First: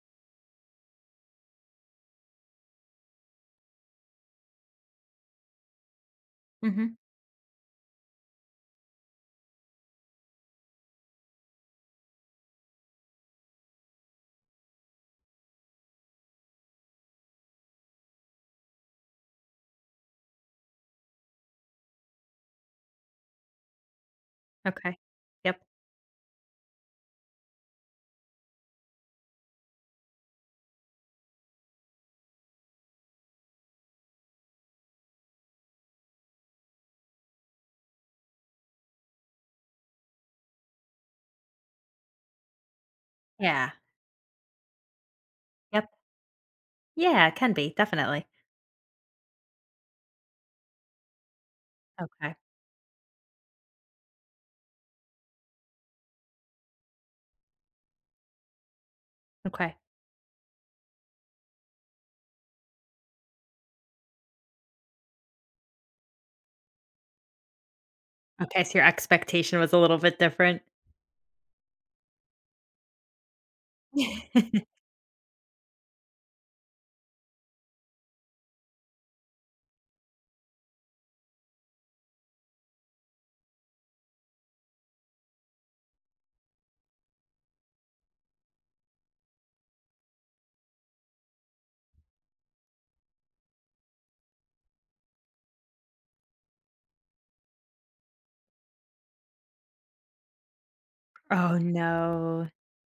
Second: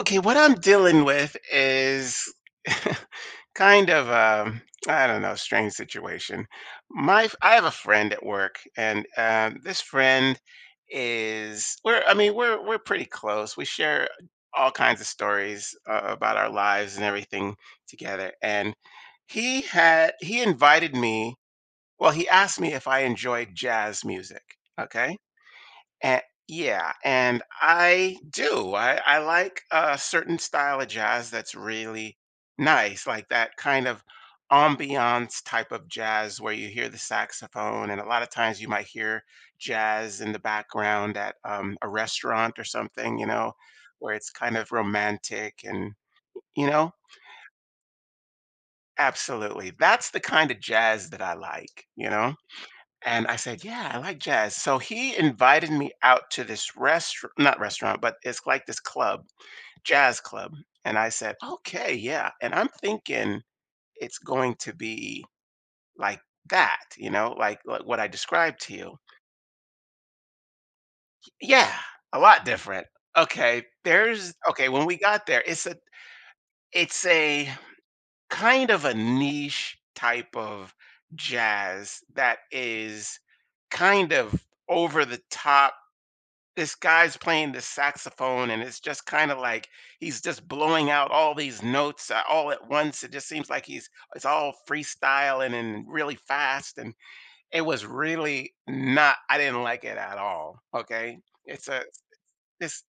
Okay, what I'm dealing with is kind of I don't know, strange situation. Mhm. I have a friend at work, and this friend is we're I mean we're pretty close. We share all kinds of stories about our lives and everything together. And he invited me. Well, he asked me if I enjoyed jazz music. Okay. Okay, Yep. and yeah, and I do. I like a certain style of jazz that's really nice, like that kind of ambiance type of jazz where you hear the saxophone, and a lot of times you might hear jazz in the background at a restaurant or something, you know, Yeah. where it's kind of romantic Yep. and, you know, Yeah, it can be, definitely. absolutely. That's the kind of jazz that I like, you know? Okay. And I said, "Yeah, I like jazz." So he invited me out to this restaurant, not restaurant, but it's like this club, Okay. jazz club. And I said, "Okay, yeah." And I'm thinking it's going to be like that, you know, like what I described Okay, to so your you. expectation was a little bit different. Yeah, a lot different. Okay, when we got there, it's a kind of a niche type of jazz that is kind of over the top. This guy's playing the saxophone and it's just kind of like he's just blowing out all these notes all at once. It just seems like he's it's all freestyling and really fast, and it was really not I didn't like it at all. Okay, Oh, it's a no. this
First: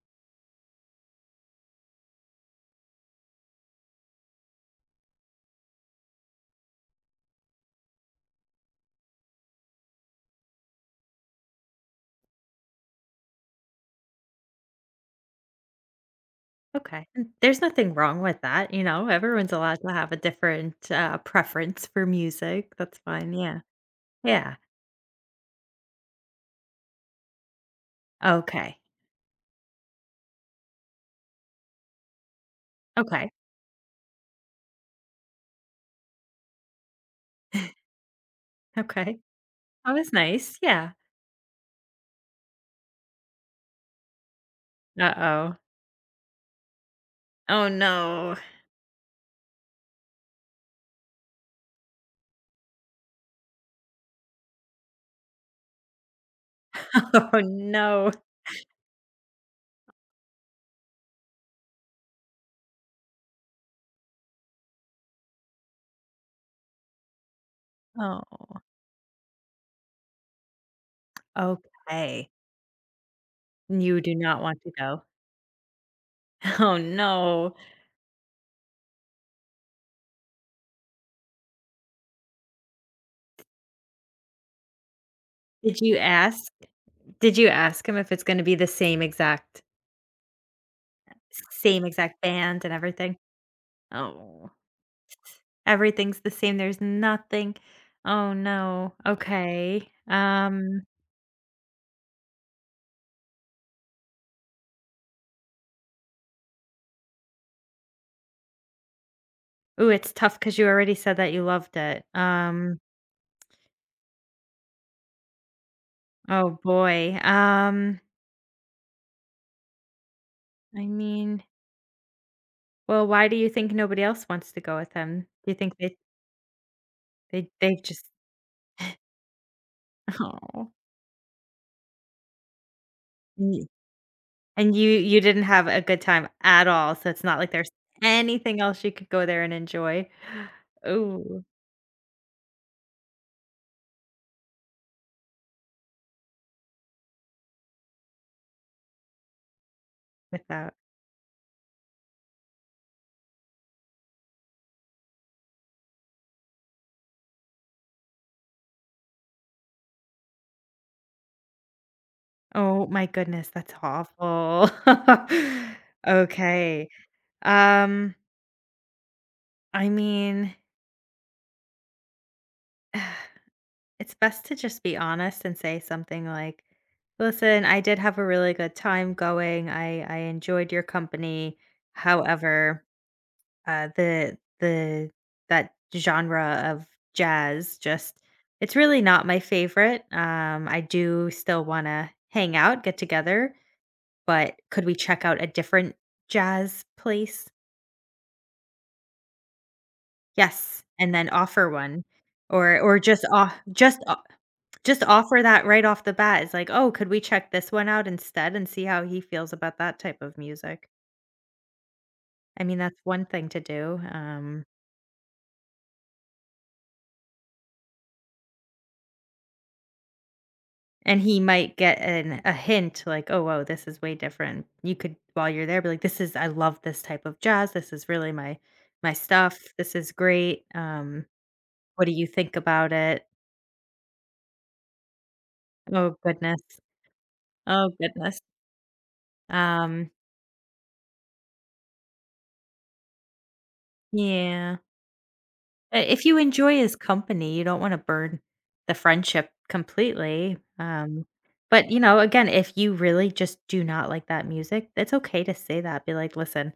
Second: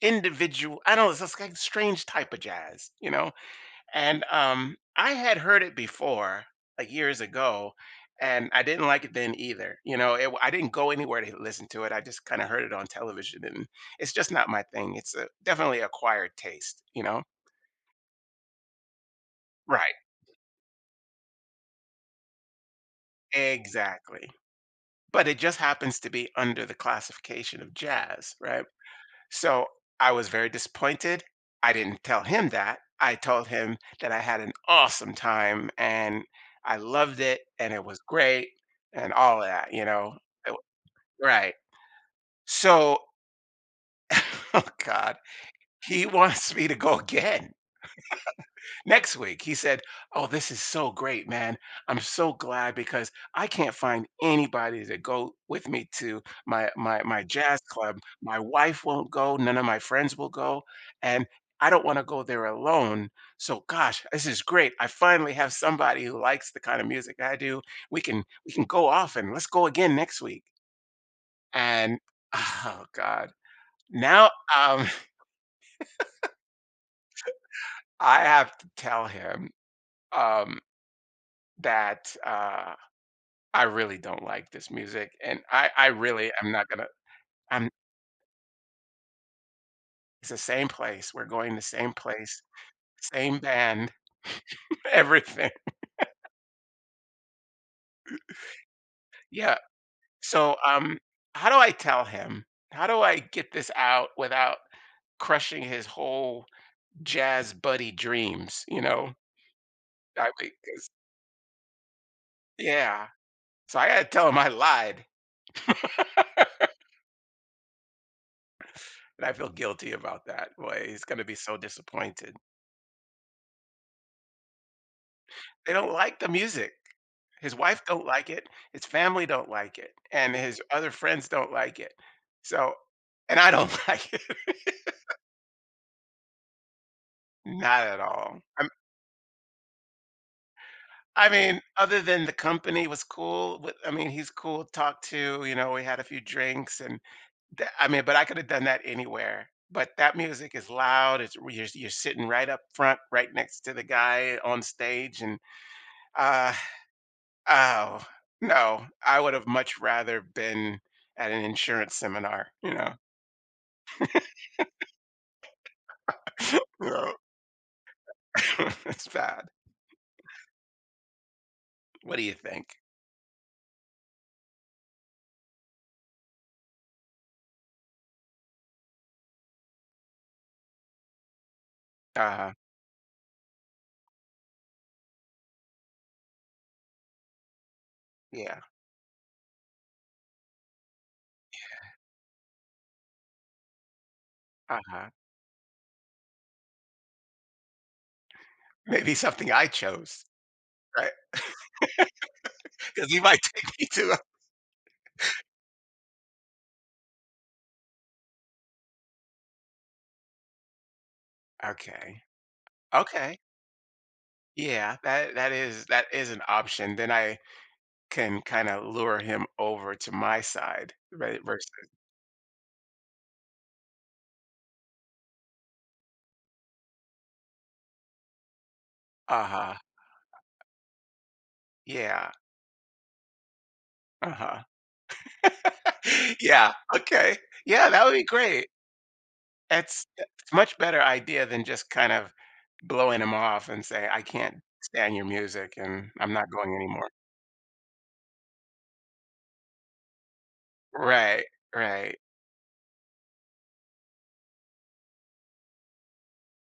individual, I don't know, it's this like strange type of jazz, you know? And I had heard it before, like years ago, and I didn't like it then either. You know, it, I didn't go anywhere to listen to it. I just kind of heard it on television, and it's just not my thing. It's a, definitely acquired taste, you Okay. know? And there's nothing wrong with that, you know, everyone's allowed to Right, have a different, preference for music, that's fine, yeah. exactly. Yeah. But it just happens to be under the classification of jazz, right? Okay. So I was very disappointed. I didn't tell him that. I Okay. told him that I had an awesome time and I loved it and it was great and Okay. all of that, you That was know? It wa- nice, yeah. Right. So, oh God, Uh-oh. he wants me to go again. Oh, oh no. Next week he said, "Oh, this is so great, man. I'm so glad because I can't find anybody to go with me to my my my Oh, jazz club. no. My wife won't go, none of my friends will go, and I don't want to go there alone. So gosh, this is great, I finally have somebody who likes the kind of music I do. we can we Oh, can go off, and let's go again next week." And okay. oh god, You do now not want to um go. Oh, no. I have to tell him, um that I really don't like this music, and I Did I you really am ask not gonna did you I'm ask him if it's gonna be the same exact it's the same place, we're going the same same exact place, band and everything? same band, Oh, everything. everything's the same, there's nothing, oh, no. Yeah, Okay. so, how do I tell him? How do I get this out without crushing his whole jazz buddy dreams, you know? ooh, it's I tough mean, because you 'cause already said that you loved it. Yeah, so I gotta tell him I lied, Oh, boy. And I feel guilty about that. I Boy, he's gonna be mean, so disappointed. well, why do you think nobody else wants to go with him? Do you They think don't they like the music. they His they wife don't just like it, his family don't like it, and his oh. other friends don't like it. So and I don't like it. And you didn't have a good time at all, so it's not like there's Not at all. anything else you could go there and enjoy. I Ooh, mean, other than the company was cool with I mean, he's cool to talk to, you know, we had a few drinks and tha I mean, but I could have done that anywhere. But that music is without. loud, it's you're sitting right up front, right next to the guy on stage and, uh, oh, no. I would have much rather been at an insurance seminar, you Oh know? my goodness, that's awful. Okay. No. um, It's bad. I mean, What do you think? it's best to just be honest and say something like, "Listen, I did have a really good time going. I enjoyed your company. Uh-huh. However" the that genre of jazz just, Yeah. it's really not my favorite. I do still want to hang out, get together, but could we Uh-huh. check out a different jazz place? Maybe something I chose, Yes, right? and then offer one, or Because he just might off take me just to o- just offer that right off the bat. It's like, oh, could we check this one out instead and see how he feels about that type of music? a okay. I mean, that's one Okay. thing to do. Yeah, that is that is an option. Then I can kinda lure him over to my side, And he right, versus might get an a hint like, "Oh, whoa, this is way different." You could while you're there be like, "This is I love this type of jazz. This is really my my stuff. uh-huh. This is great. What do you Yeah. think about it?" Uh-huh. Oh goodness. Yeah, okay. Yeah, Oh that would be goodness. great. That's Um, it's much better idea than just kind of blowing him off and say, "I can't yeah. stand your music, I and if I'm you not going enjoy his anymore." company, you don't wanna burn the friendship completely. Right, But, you right, know, again, if you really just do not like that music, it's okay to say that. Be like, "Listen,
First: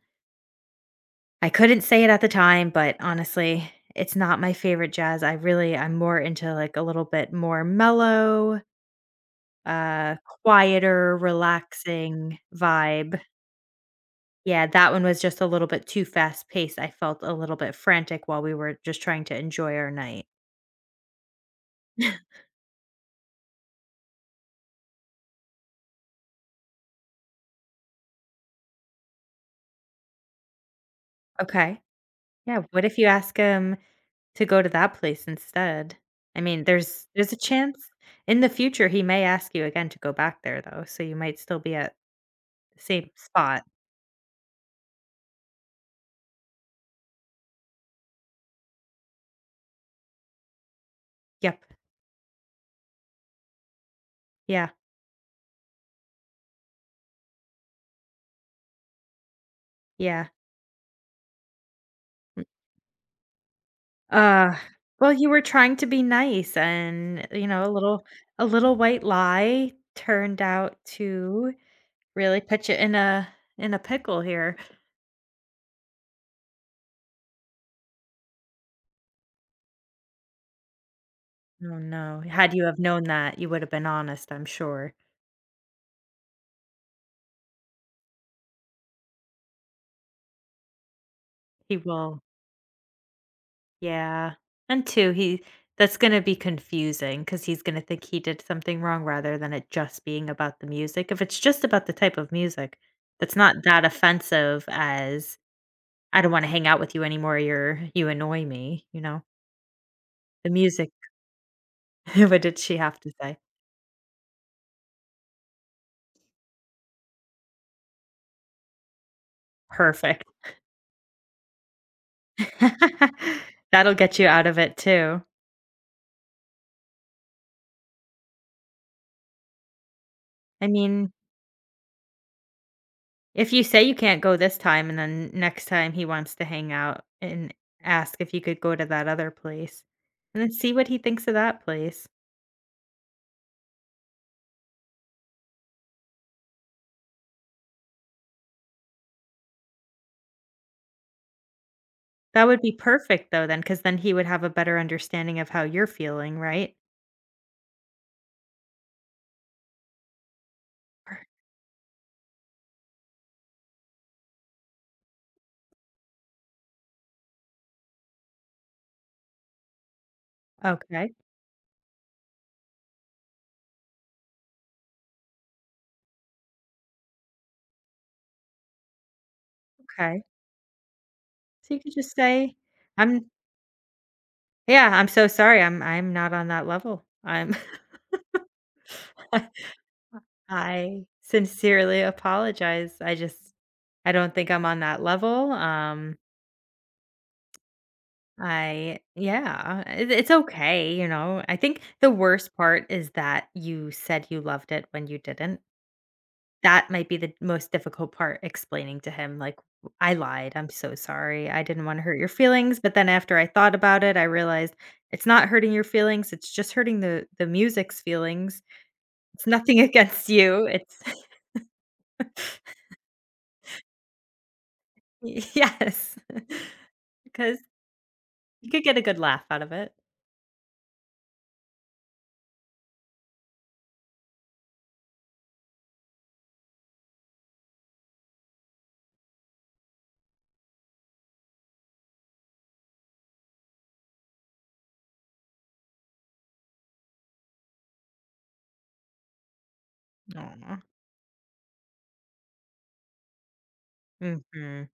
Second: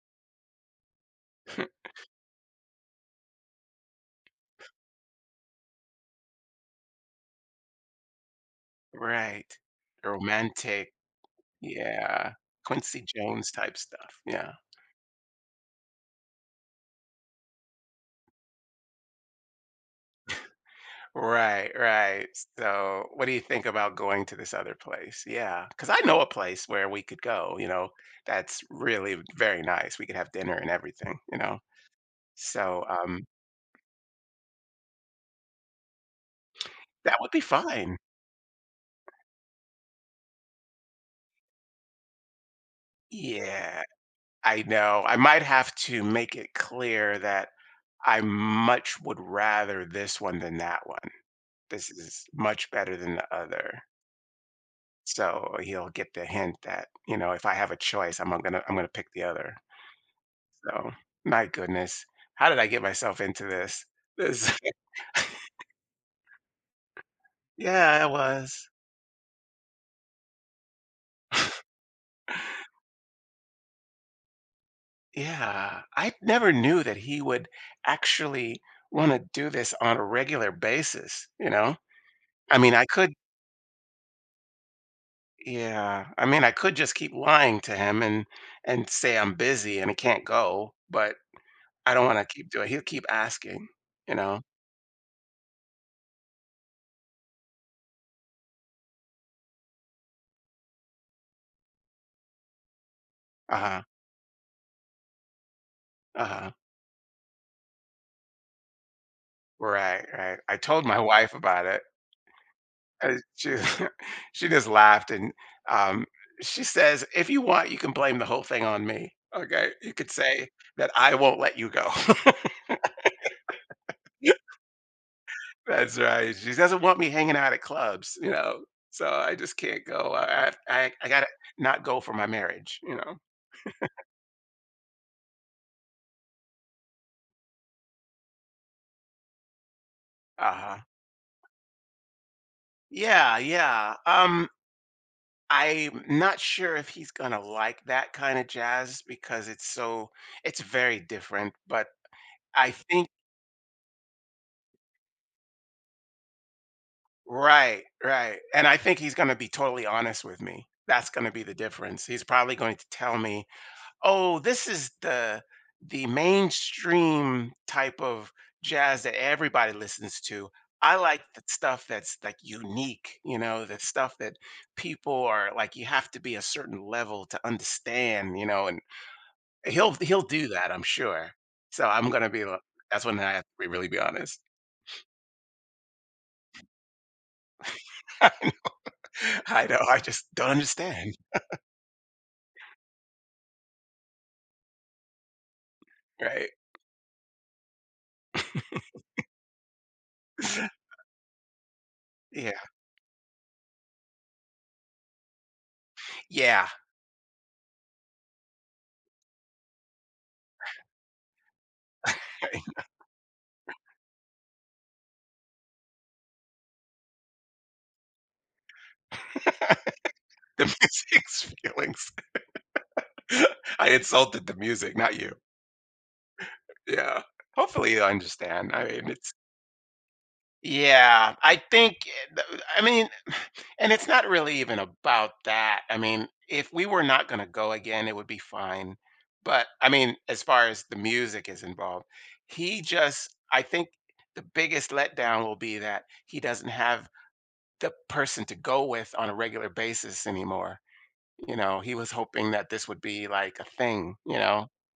I couldn't say it at the time, but honestly, it's not my favorite jazz. I really I'm more into, like, a little bit more mellow, right. uh, Romantic, quieter, yeah. relaxing Quincy vibe. Jones type stuff, yeah. Yeah, that one was just a little bit too fast paced. I felt a little bit frantic while we were just trying to enjoy our night. Right, right. So, what do you think about going to this other place? Yeah, because I know a place where we could go, you know, that's really very nice. We could have dinner and everything, you know? Okay. Yeah, So, what if you ask him to go to that place instead? I mean, there's that would a be chance fine. in the future he may ask you again to go back there though, so you might still be at the same spot. Yeah, I know. I might have to make it clear that I much would rather this one than that one. Yep. This is much better than the other. Yeah. So he'll get the hint that, you know, if I have a choice, I'm gonna pick the other. Yeah. So, my goodness, how did I get myself into this? Uh, This well, you were trying to be nice and, you know, a yeah, little, it a was. little white lie turned out to really put you in a, in a pickle here. Yeah, I never knew that he would actually wanna do this on a regular basis, you know? Oh, no. Had I you mean, have I known could that, you would have been honest, I'm sure. yeah, I mean, I could just keep lying to him and say I'm busy and I can't go, but He I don't will, wanna keep doing He'll keep asking, you yeah. know? And two, he that's gonna be confusing because he's gonna think he did something wrong rather than it just being about the music. If it's just about the type of music, that's not Uh-huh, that offensive as I don't wanna uh-huh. hang out with you anymore, you're you annoy me, you know? Right, right. The I told music. my wife about it, What did she have to and say? she she just laughed, and, um, she says, "If you want, you can blame the whole thing on me, okay? You could Perfect. say that I won't let you go." That'll get you out of it too. That's right. She doesn't want me hanging out at clubs, you know, so I just can't go. I I I I I mean, gotta not go for my marriage, you know? if you say you can't go this time and then next time he wants to hang out and ask if you could go to that other place, and then see Uh-huh. what he thinks of that place. Yeah, yeah. I'm not sure if he's gonna like that kinda jazz because it's very different, but That would I be think perfect though. Then, because then he would have a better understanding of how you're feeling, right? right, right, and I think he's gonna be totally honest with me. That's gonna be the difference. He's probably going to tell me, "Oh, this is the mainstream type of jazz that everybody listens to. I Okay, like the stuff that's, like, unique, you know, the stuff that people are like, you have to be a certain level to understand," you know, and he'll okay. do that, I'm sure. So you So could I'm just gonna be say, l that's when "I'm" I have to be really be honest. yeah, I'm so sorry. I'm not on that level. I'm I know, I just don't I understand. sincerely apologize. I just I don't think I'm on that level. Um, Right. I yeah, it, it's okay, you know. I think the worst Yeah. part is that you said you loved it when you didn't. Yeah. That might be the most difficult part explaining to him like I lied. I'm so sorry. I didn't want to hurt your feelings, but then after I thought about it, I realized it's not hurting your feelings. It's just hurting the music's feelings. It's nothing against The you, it's music's feelings. I insulted the music, not you. yes. Yeah. Because Hopefully you you understand. could I get a mean, good it's laugh out of it. yeah, I think eh, th I mean, and it's not really even about that. I mean, if we were not gonna go again, it would be fine. But, I mean, as far as the music is involved, he just I think the biggest letdown will be that he doesn't have the person to go with on a regular basis Aw. anymore. You know, he was hoping that this would be like a thing, you know, Mhm.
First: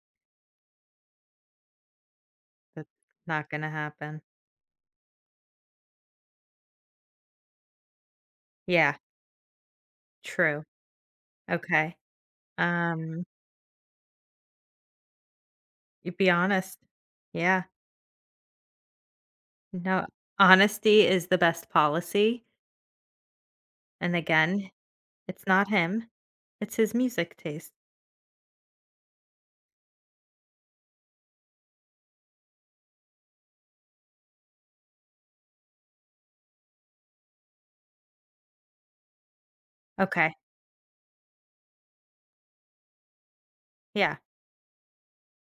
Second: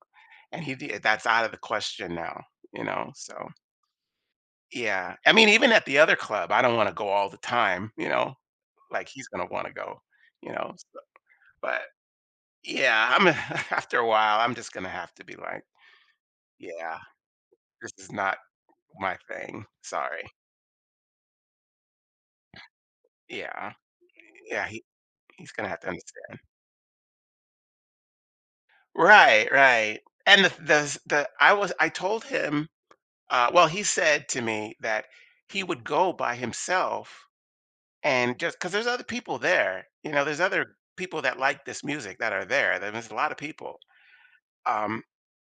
and he did that's out of the question now, you That's know, not so gonna happen. yeah. I mean, even at the other club, I don't wanna go all the time, you know, Yeah, like he's gonna wanna go, you true. know, so but Okay. yeah, Um, I'm after a while, I'm just gonna have to be like, you be honest. "Yeah, Yeah. this is not my thing. No, Sorry." honesty is the best policy, Yeah. and Yeah, again, it's he's not gonna have to him, understand. it's his music taste. Right, right. And the I was I told him he said to me that he would go by himself and just because there's other people there, you know, Okay. there's other people that like this music that are there. There's a lot of people. Yeah. Um,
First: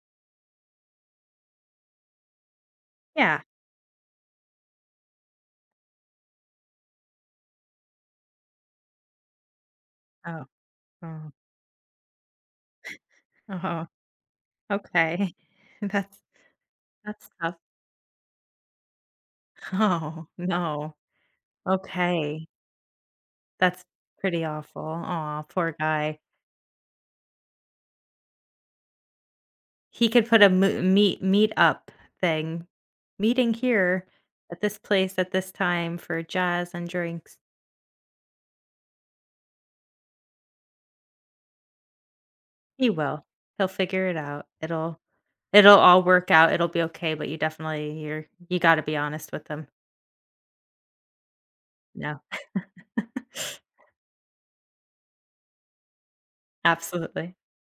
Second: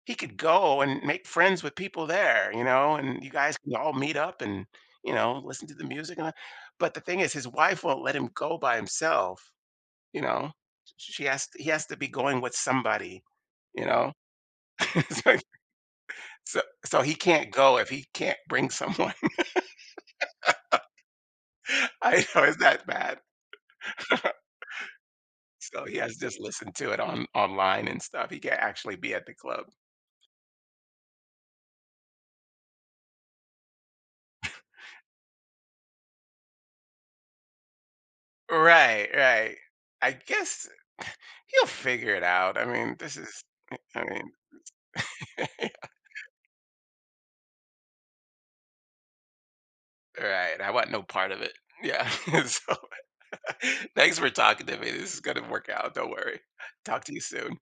he could go and make friends with people there, you know, and you Yeah. guys can all meet up and, you know, listen to the music. And, but the thing is, his wife won't let him go by himself, you Oh, know. She oh, has he has to be going with somebody, you oh, know. okay. So, That's so he that's can't tough. go if he can't bring someone. Oh, no. I know Okay. it's that bad. That's pretty awful. Aw, poor So he has to guy. just listen to it on online and stuff. He can't actually be at the club. He could put a mo, meet up thing. Meeting here at this place at this time for jazz and drinks. Right, right. I guess he'll figure it out. I He mean, this will. is, He'll I figure it mean, out. It'll, it'll all work out. It'll be okay, but you definitely you're you gotta be honest with them. right. I want no part of it. Yeah. No. So thanks for talking to me. This is going to work out. Don't worry. Talk to you Absolutely. soon.